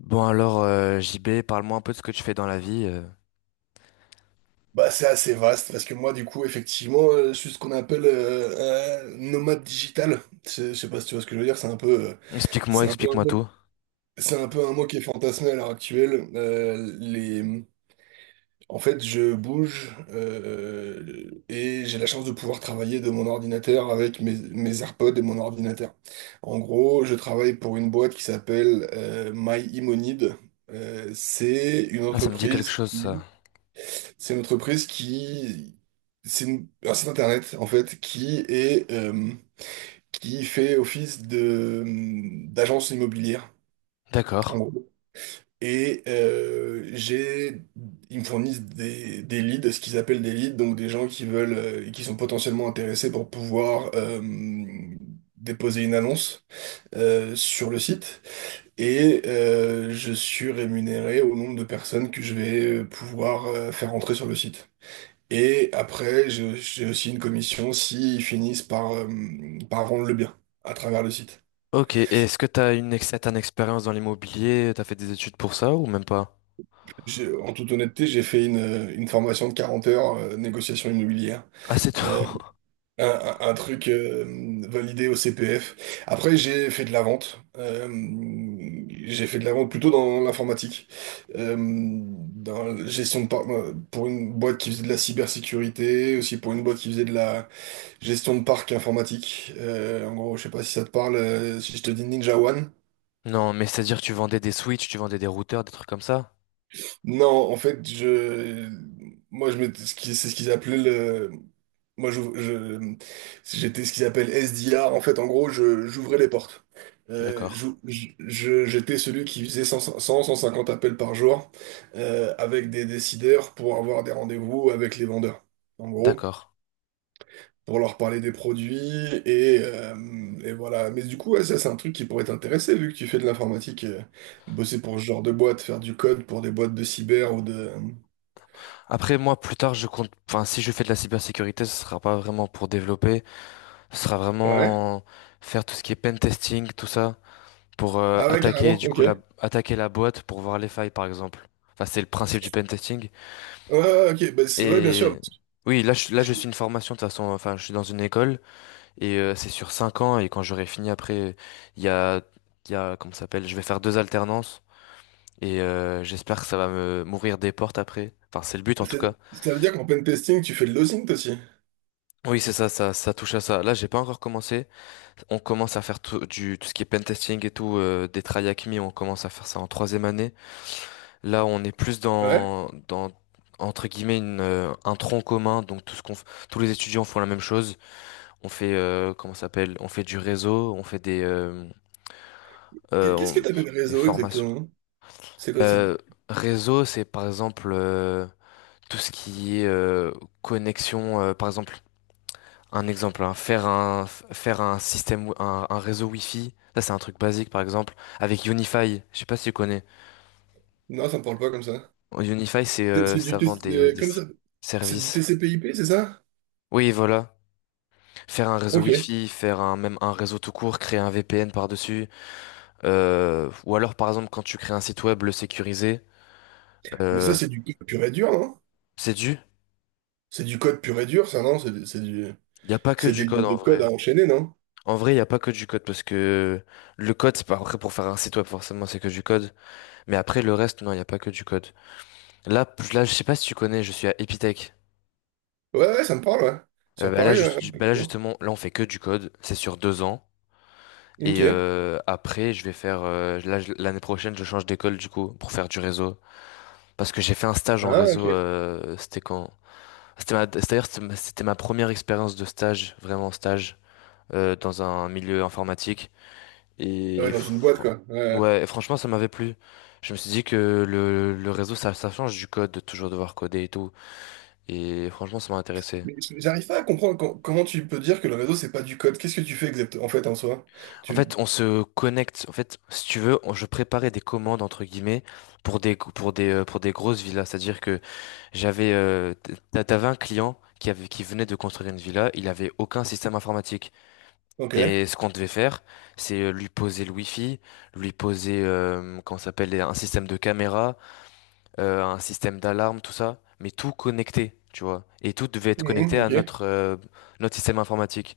Bon alors, JB, parle-moi un peu de ce que tu fais dans la vie. Bah, c'est assez vaste parce que moi, du coup, effectivement, je suis ce qu'on appelle un nomade digital. Je sais pas si tu vois ce que je veux dire. Explique-moi, c'est un peu un explique-moi mot, tout. c'est un peu un mot qui est fantasmé à l'heure actuelle. En fait, je bouge et j'ai la chance de pouvoir travailler de mon ordinateur avec mes AirPods et mon ordinateur. En gros, je travaille pour une boîte qui s'appelle My Imonide. Euh, c'est une Ah, ça me dit quelque entreprise. chose, ça. qui c'est une entreprise qui... Un site internet, en fait, qui fait office de, d'agence immobilière, D'accord. en gros. Et euh, j'ai... Ils me fournissent des, leads, ce qu'ils appellent des leads, donc des gens qui veulent... et qui sont potentiellement intéressés pour pouvoir... déposer une annonce sur le site et je suis rémunéré au nombre de personnes que je vais pouvoir faire entrer sur le site. Et après, j'ai aussi une commission s'ils finissent par, par rendre le bien à travers le site. Ok, et est-ce que t'as une expérience dans l'immobilier? T'as fait des études pour ça ou même pas? En toute honnêteté, j'ai fait une formation de 40 heures, négociation immobilière. Ah, c'est tout. Euh, un, un truc validé au CPF. Après, j'ai fait de la vente. J'ai fait de la vente plutôt dans l'informatique, dans la gestion de par- pour une boîte qui faisait de la cybersécurité, aussi pour une boîte qui faisait de la gestion de parc informatique. En gros, je sais pas si ça te parle, si je te dis Ninja One. Non, mais c'est-à-dire que tu vendais des switches, tu vendais des routeurs, des trucs comme ça? Non, en fait, je, moi, je m'étais- ce qui- c'est ce qu'ils appelaient le, moi, je, je- j'étais ce qu'ils appellent SDR. En fait, en gros, j'ouvrais les portes. D'accord. J'étais celui qui faisait 150 appels par jour avec des décideurs pour avoir des rendez-vous avec les vendeurs. En gros, D'accord. pour leur parler des produits et, euh, et voilà. Mais du coup, ouais, ça, c'est un truc qui pourrait t'intéresser vu que tu fais de l'informatique, bosser pour ce genre de boîte, faire du code pour des boîtes de cyber ou de. Après, moi, plus tard, je compte. Enfin, si je fais de la cybersécurité, ce sera pas vraiment pour développer. Ce sera Ouais. vraiment faire tout ce qui est pen testing, tout ça, pour Ah ouais, attaquer carrément, du ok. coup la Ouais, attaquer la boîte pour voir les failles par exemple. Enfin, c'est le principe du pentesting. ouais, ouais, ok, bah, ouais, bien sûr. Et Parce oui, là je, que là je suis j'ai- une formation de toute façon. Enfin, je suis dans une école et c'est sur 5 ans et quand j'aurai fini après, il y a il y a comment ça s'appelle? Je vais faire deux alternances et j'espère que ça va me m'ouvrir des portes après. Enfin, c'est le but en tout c'est- cas. Ça veut dire qu'en pen testing, tu fais de l'osint aussi. Oui, c'est ça, ça, ça touche à ça. Là, j'ai pas encore commencé. On commence à faire tout ce qui est pentesting et tout, des tryhacks me, on commence à faire ça en troisième année. Là, on est plus Ouais. dans entre guillemets un tronc commun. Donc tout ce tous les étudiants font la même chose. On fait comment ça s'appelle? On fait du réseau. On fait des euh, Qu'est-ce que on- t'appelles des réseau formations. exactement? C'est quoi? Euh, Réseau, c'est par exemple tout ce qui est connexion. Par exemple, un exemple, hein, faire un faire un système, un réseau Wi-Fi. Ça, c'est un truc basique, par exemple, avec Unify. Je sais pas si tu connais. Non, ça me parle pas comme ça. Unify, c'est C'est c'est du, ça vend des, des comment s- ça? C'est du services. TCP/IP, c'est ça? Oui, voilà. Faire un réseau Ok. Wi-Fi, même un réseau tout court, créer un VPN par-dessus. Ou alors, par exemple, quand tu crées un site web, le sécuriser. Mais ça, Euh, c'est du code pur et dur, hein. c'est du. C'est du code pur et dur, ça, non? Il n'y a pas que C'est du des code lignes de en code vrai. à enchaîner, non? En vrai, il n'y a pas que du code parce que le code, c'est pas après pour faire un site web, forcément, c'est que du code. Mais après, le reste, non, il n'y a pas que du code. Là, là, je sais pas si tu connais, je suis à Epitech. Ouais, ouais, ça me parle, ouais. Sur Bah là, Paris, ouais. Ouais, juste- bah là, effectivement. justement, là, on fait que du code. C'est sur 2 ans. Ok. Et après, je vais faire. Là, je- l'année prochaine, je change d'école, du coup, pour faire du réseau. Parce que j'ai fait un stage en Ah, réseau, ok. C'était quand? D'ailleurs, c'était ma première expérience de stage, vraiment stage, dans un milieu informatique. Ah ouais, Et dans une boîte, fr- quoi. Ouais. Ouais. ouais, et franchement, ça m'avait plu. Je me suis dit que le réseau, ça change du code, de toujours devoir coder et tout. Et franchement, ça m'a intéressé. Mais j'arrive pas à comprendre comment tu peux dire que le réseau, c'est pas du code. Qu'est-ce que tu fais exactement, en fait, en soi? En Tu... fait, on se connecte. En fait, si tu veux, je préparais des commandes, entre guillemets, pour des grosses villas. C'est-à-dire que j'avais, t'avais un client qui venait de construire une villa, il avait aucun système informatique. Ok. Et ce qu'on devait faire, c'est lui poser le wifi, lui poser, comment ça s'appelle, un système de caméra, un système d'alarme, tout ça, mais tout connecté, tu vois. Et tout devait être connecté Mhm, à ok. Notre système informatique.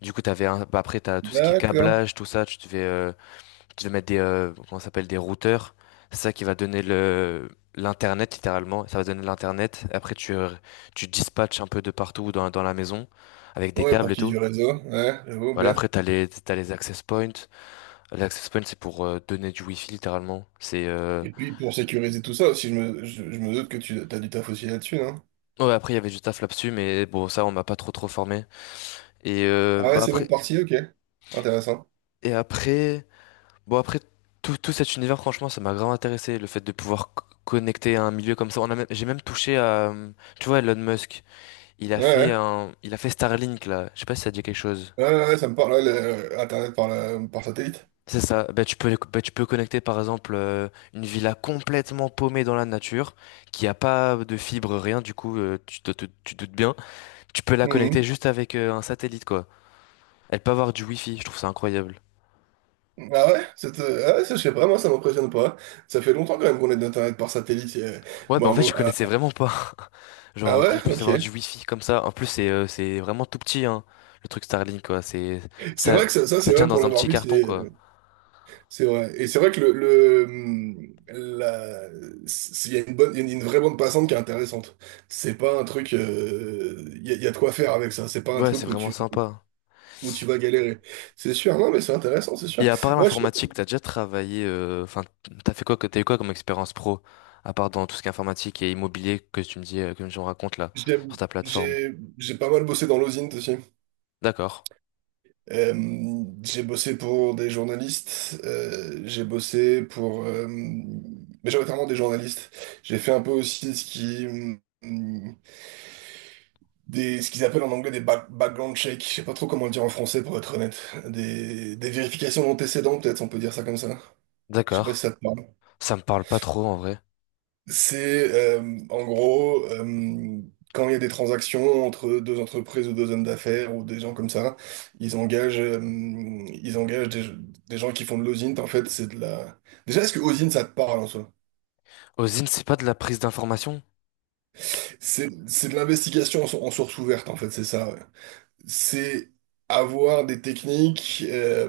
Du coup, après, t'as tout ce qui est D'accord. câblage, tout ça, tu tu vas mettre des, comment ça s'appelle, des routeurs. C'est ça qui va donner l'internet, littéralement. Ça va donner l'internet. Après, tu dispatches un peu de partout dans la maison avec des Ouais, câbles pour et qui tout. du réseau. Ouais, j'avoue, Voilà, bien. après, t'as les access points. Les access points, c'est pour donner du wifi, littéralement. Et puis, pour sécuriser tout ça aussi, je me doute que tu as du taf aussi là-dessus, non? Ouais, après, il y avait du taf là-dessus, mais bon, ça, on m'a pas trop formé. Et, euh, Ah ouais, bah, c'est une après, autre partie, ok. Intéressant. et après, tout, tout cet univers, franchement, ça m'a grave intéressé. Le fait de pouvoir connecter à un milieu comme ça. J'ai même touché à, tu vois, Elon Musk. Ouais, ouais. Il a fait Starlink là. Je sais pas si ça te dit quelque chose. Ouais, ouais, ouais, ça me parle, ouais, Internet par satellite. C'est ça. Bah, tu peux connecter par exemple une villa complètement paumée dans la nature, qui a pas de fibre, rien. Du coup, tu doutes bien. Tu peux la connecter Mhm. juste avec un satellite quoi. Elle peut avoir du wifi. Je trouve ça incroyable. Ah ouais, ah ouais, ça, je sais pas, moi ça m'impressionne pas. Ça fait longtemps quand même qu'on est d'Internet par satellite. Ouais, bah bon, en à fait, je mon- ah, connaissais vraiment pas. ah Genre qu'on ouais, puisse avoir du ok. wifi comme ça. En plus, c'est vraiment tout petit hein, le truc Starlink quoi. C'est ça, vrai que ça, Ça c'est vrai tient pour dans un l'avoir petit vu, carton quoi. c'est vrai. Et c'est vrai que il y a une vraie bande passante qui est intéressante. C'est pas un truc, il y a de quoi faire avec ça. C'est pas un Ouais, c'est truc vraiment sympa. où tu vas galérer. C'est sûr, non mais c'est intéressant, c'est sûr. Et à part Moi, l'informatique, t'as déjà travaillé, t'as fait quoi, t'as eu quoi comme expérience pro, à part dans tout ce qui est informatique et immobilier que tu me dis, que tu me racontes là, sur J'aime- ta plateforme. J'ai j'ai pas mal bossé dans l'osint aussi. D'accord, J'ai bossé pour des journalistes, j'ai bossé pour majoritairement des journalistes. J'ai fait un peu aussi ce qui hum, des ce qu'ils appellent en anglais des background checks. Je sais pas trop comment le dire en français pour être honnête. Des vérifications d'antécédents peut-être, on peut dire ça comme ça. Je sais pas si ça d'accord. te parle. Ça me parle pas trop en vrai. C'est En gros quand il y a des transactions entre deux entreprises ou deux hommes d'affaires ou des gens comme ça, ils engagent, euh, ils engagent des gens qui font de l'osint. En fait, c'est de la. Déjà, est-ce que osint ça te parle en soi? OSINT, c'est pas de la prise d'information? C'est de l'investigation en source ouverte en fait, c'est ça. Ouais. C'est avoir des techniques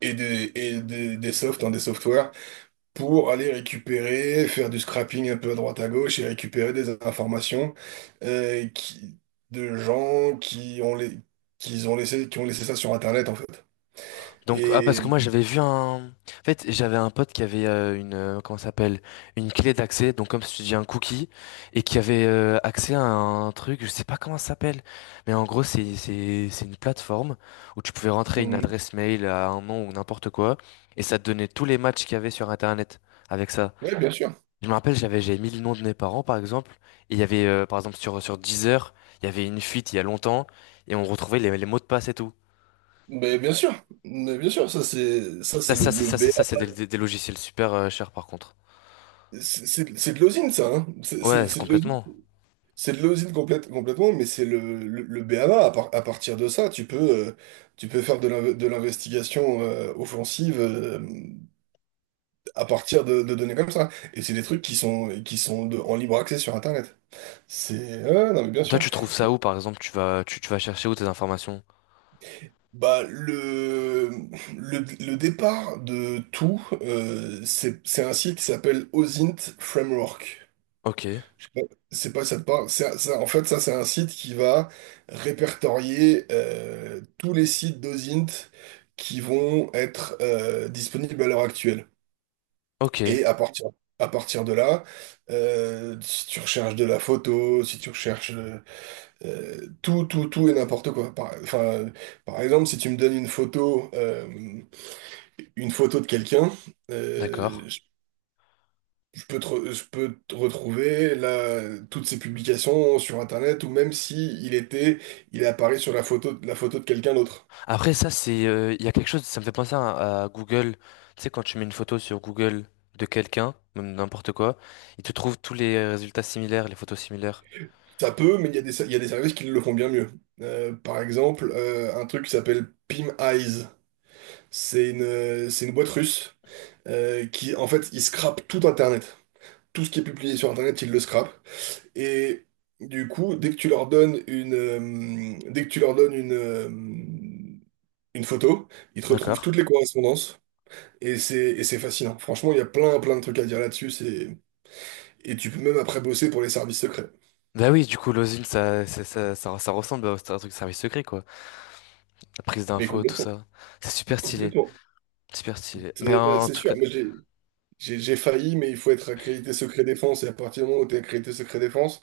et des softs, hein, des softwares pour aller récupérer, faire du scrapping un peu à droite à gauche et récupérer des informations euh, qui- de gens qui ont laissé ça sur Internet, en fait. Donc, ah, parce Et que moi, j'avais vu un... En fait, j'avais un pote qui avait une... Comment ça s'appelle? Une clé d'accès, donc comme si tu dis un cookie, et qui avait accès à un truc, je sais pas comment ça s'appelle, mais en gros, c'est une plateforme où tu pouvais rentrer une Mhm. adresse mail à un nom ou n'importe quoi, et ça te donnait tous les matchs qu'il y avait sur Internet avec ça. Ouais, bien sûr. Je me rappelle, j'avais mis le nom de mes parents, par exemple, et il y avait, par exemple, sur Deezer, il y avait une fuite il y a longtemps, et on retrouvait les mots de passe et tout. Mais bien sûr, ça c'est ça c'est le, B. C'est des, A. Des logiciels super chers par contre. C'est de l'osine, ça, hein. C'est Ouais, c'est- c'est c'est de l'osine. complètement. C'est de l'osine complètement, mais c'est le B a B A. À partir de ça, euh, tu peux faire de l'investigation offensive à partir de données comme ça. Et c'est des trucs qui sont en libre accès sur Internet. C'est... ouais, non, mais bien Toi, sûr. tu trouves ça Et, où, par exemple, tu vas chercher où tes informations? Bah, le, le départ de tout, c'est un site qui s'appelle OSINT Framework. Ok, Je sais pas- C'est pas ça te parle. En fait, ça, c'est un site qui va répertorier tous les sites d'OSINT qui vont être disponibles à l'heure actuelle. ok, Et à partir de là, si tu recherches de la photo, si tu recherches tout, tout, tout et n'importe quoi. Enfin, par exemple, si tu me donnes une photo de quelqu'un, euh, d'accord. je je peux te retrouver là, toutes ses publications sur Internet, ou même si il est apparu sur la photo, de quelqu'un d'autre. Après, il y a quelque chose, ça me fait penser à Google. Tu sais, quand tu mets une photo sur Google de quelqu'un, même n'importe quoi, il te trouve tous les résultats similaires, les photos similaires. Ça peut, mais il y a des services qui le font bien mieux. Par exemple, un truc qui s'appelle Pim Eyes. C'est une boîte russe qui, en fait, ils scrapent tout Internet. Tout ce qui est publié sur Internet, ils le scrapent. Et du coup, dès que tu leur donnes une photo, ils te retrouvent D'accord. toutes les correspondances. Et c'est fascinant. Franchement, il y a plein, plein de trucs à dire là-dessus. Et tu peux même après bosser pour les services secrets. Bah oui, du coup, l'osine, ça ressemble à un truc service secret, quoi. La prise Mais d'infos, tout complètement, ça. C'est super stylé. complètement. Super stylé. Mais C'est là, en c'est tout sûr. cas. Moi, j'ai failli, mais il faut être accrédité secret défense. Et à partir du moment où tu es accrédité secret défense,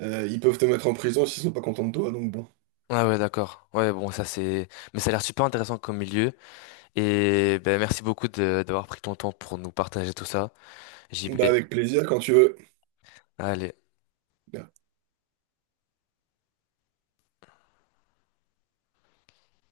Ils peuvent te mettre en prison s'ils sont pas contents de toi, donc bon. Ah ouais, d'accord. Ouais, bon, ça c'est... Mais ça a l'air super intéressant comme milieu. Et ben, merci beaucoup de d'avoir pris ton temps pour nous partager tout ça. JB, Bah avec plaisir quand tu veux. allez.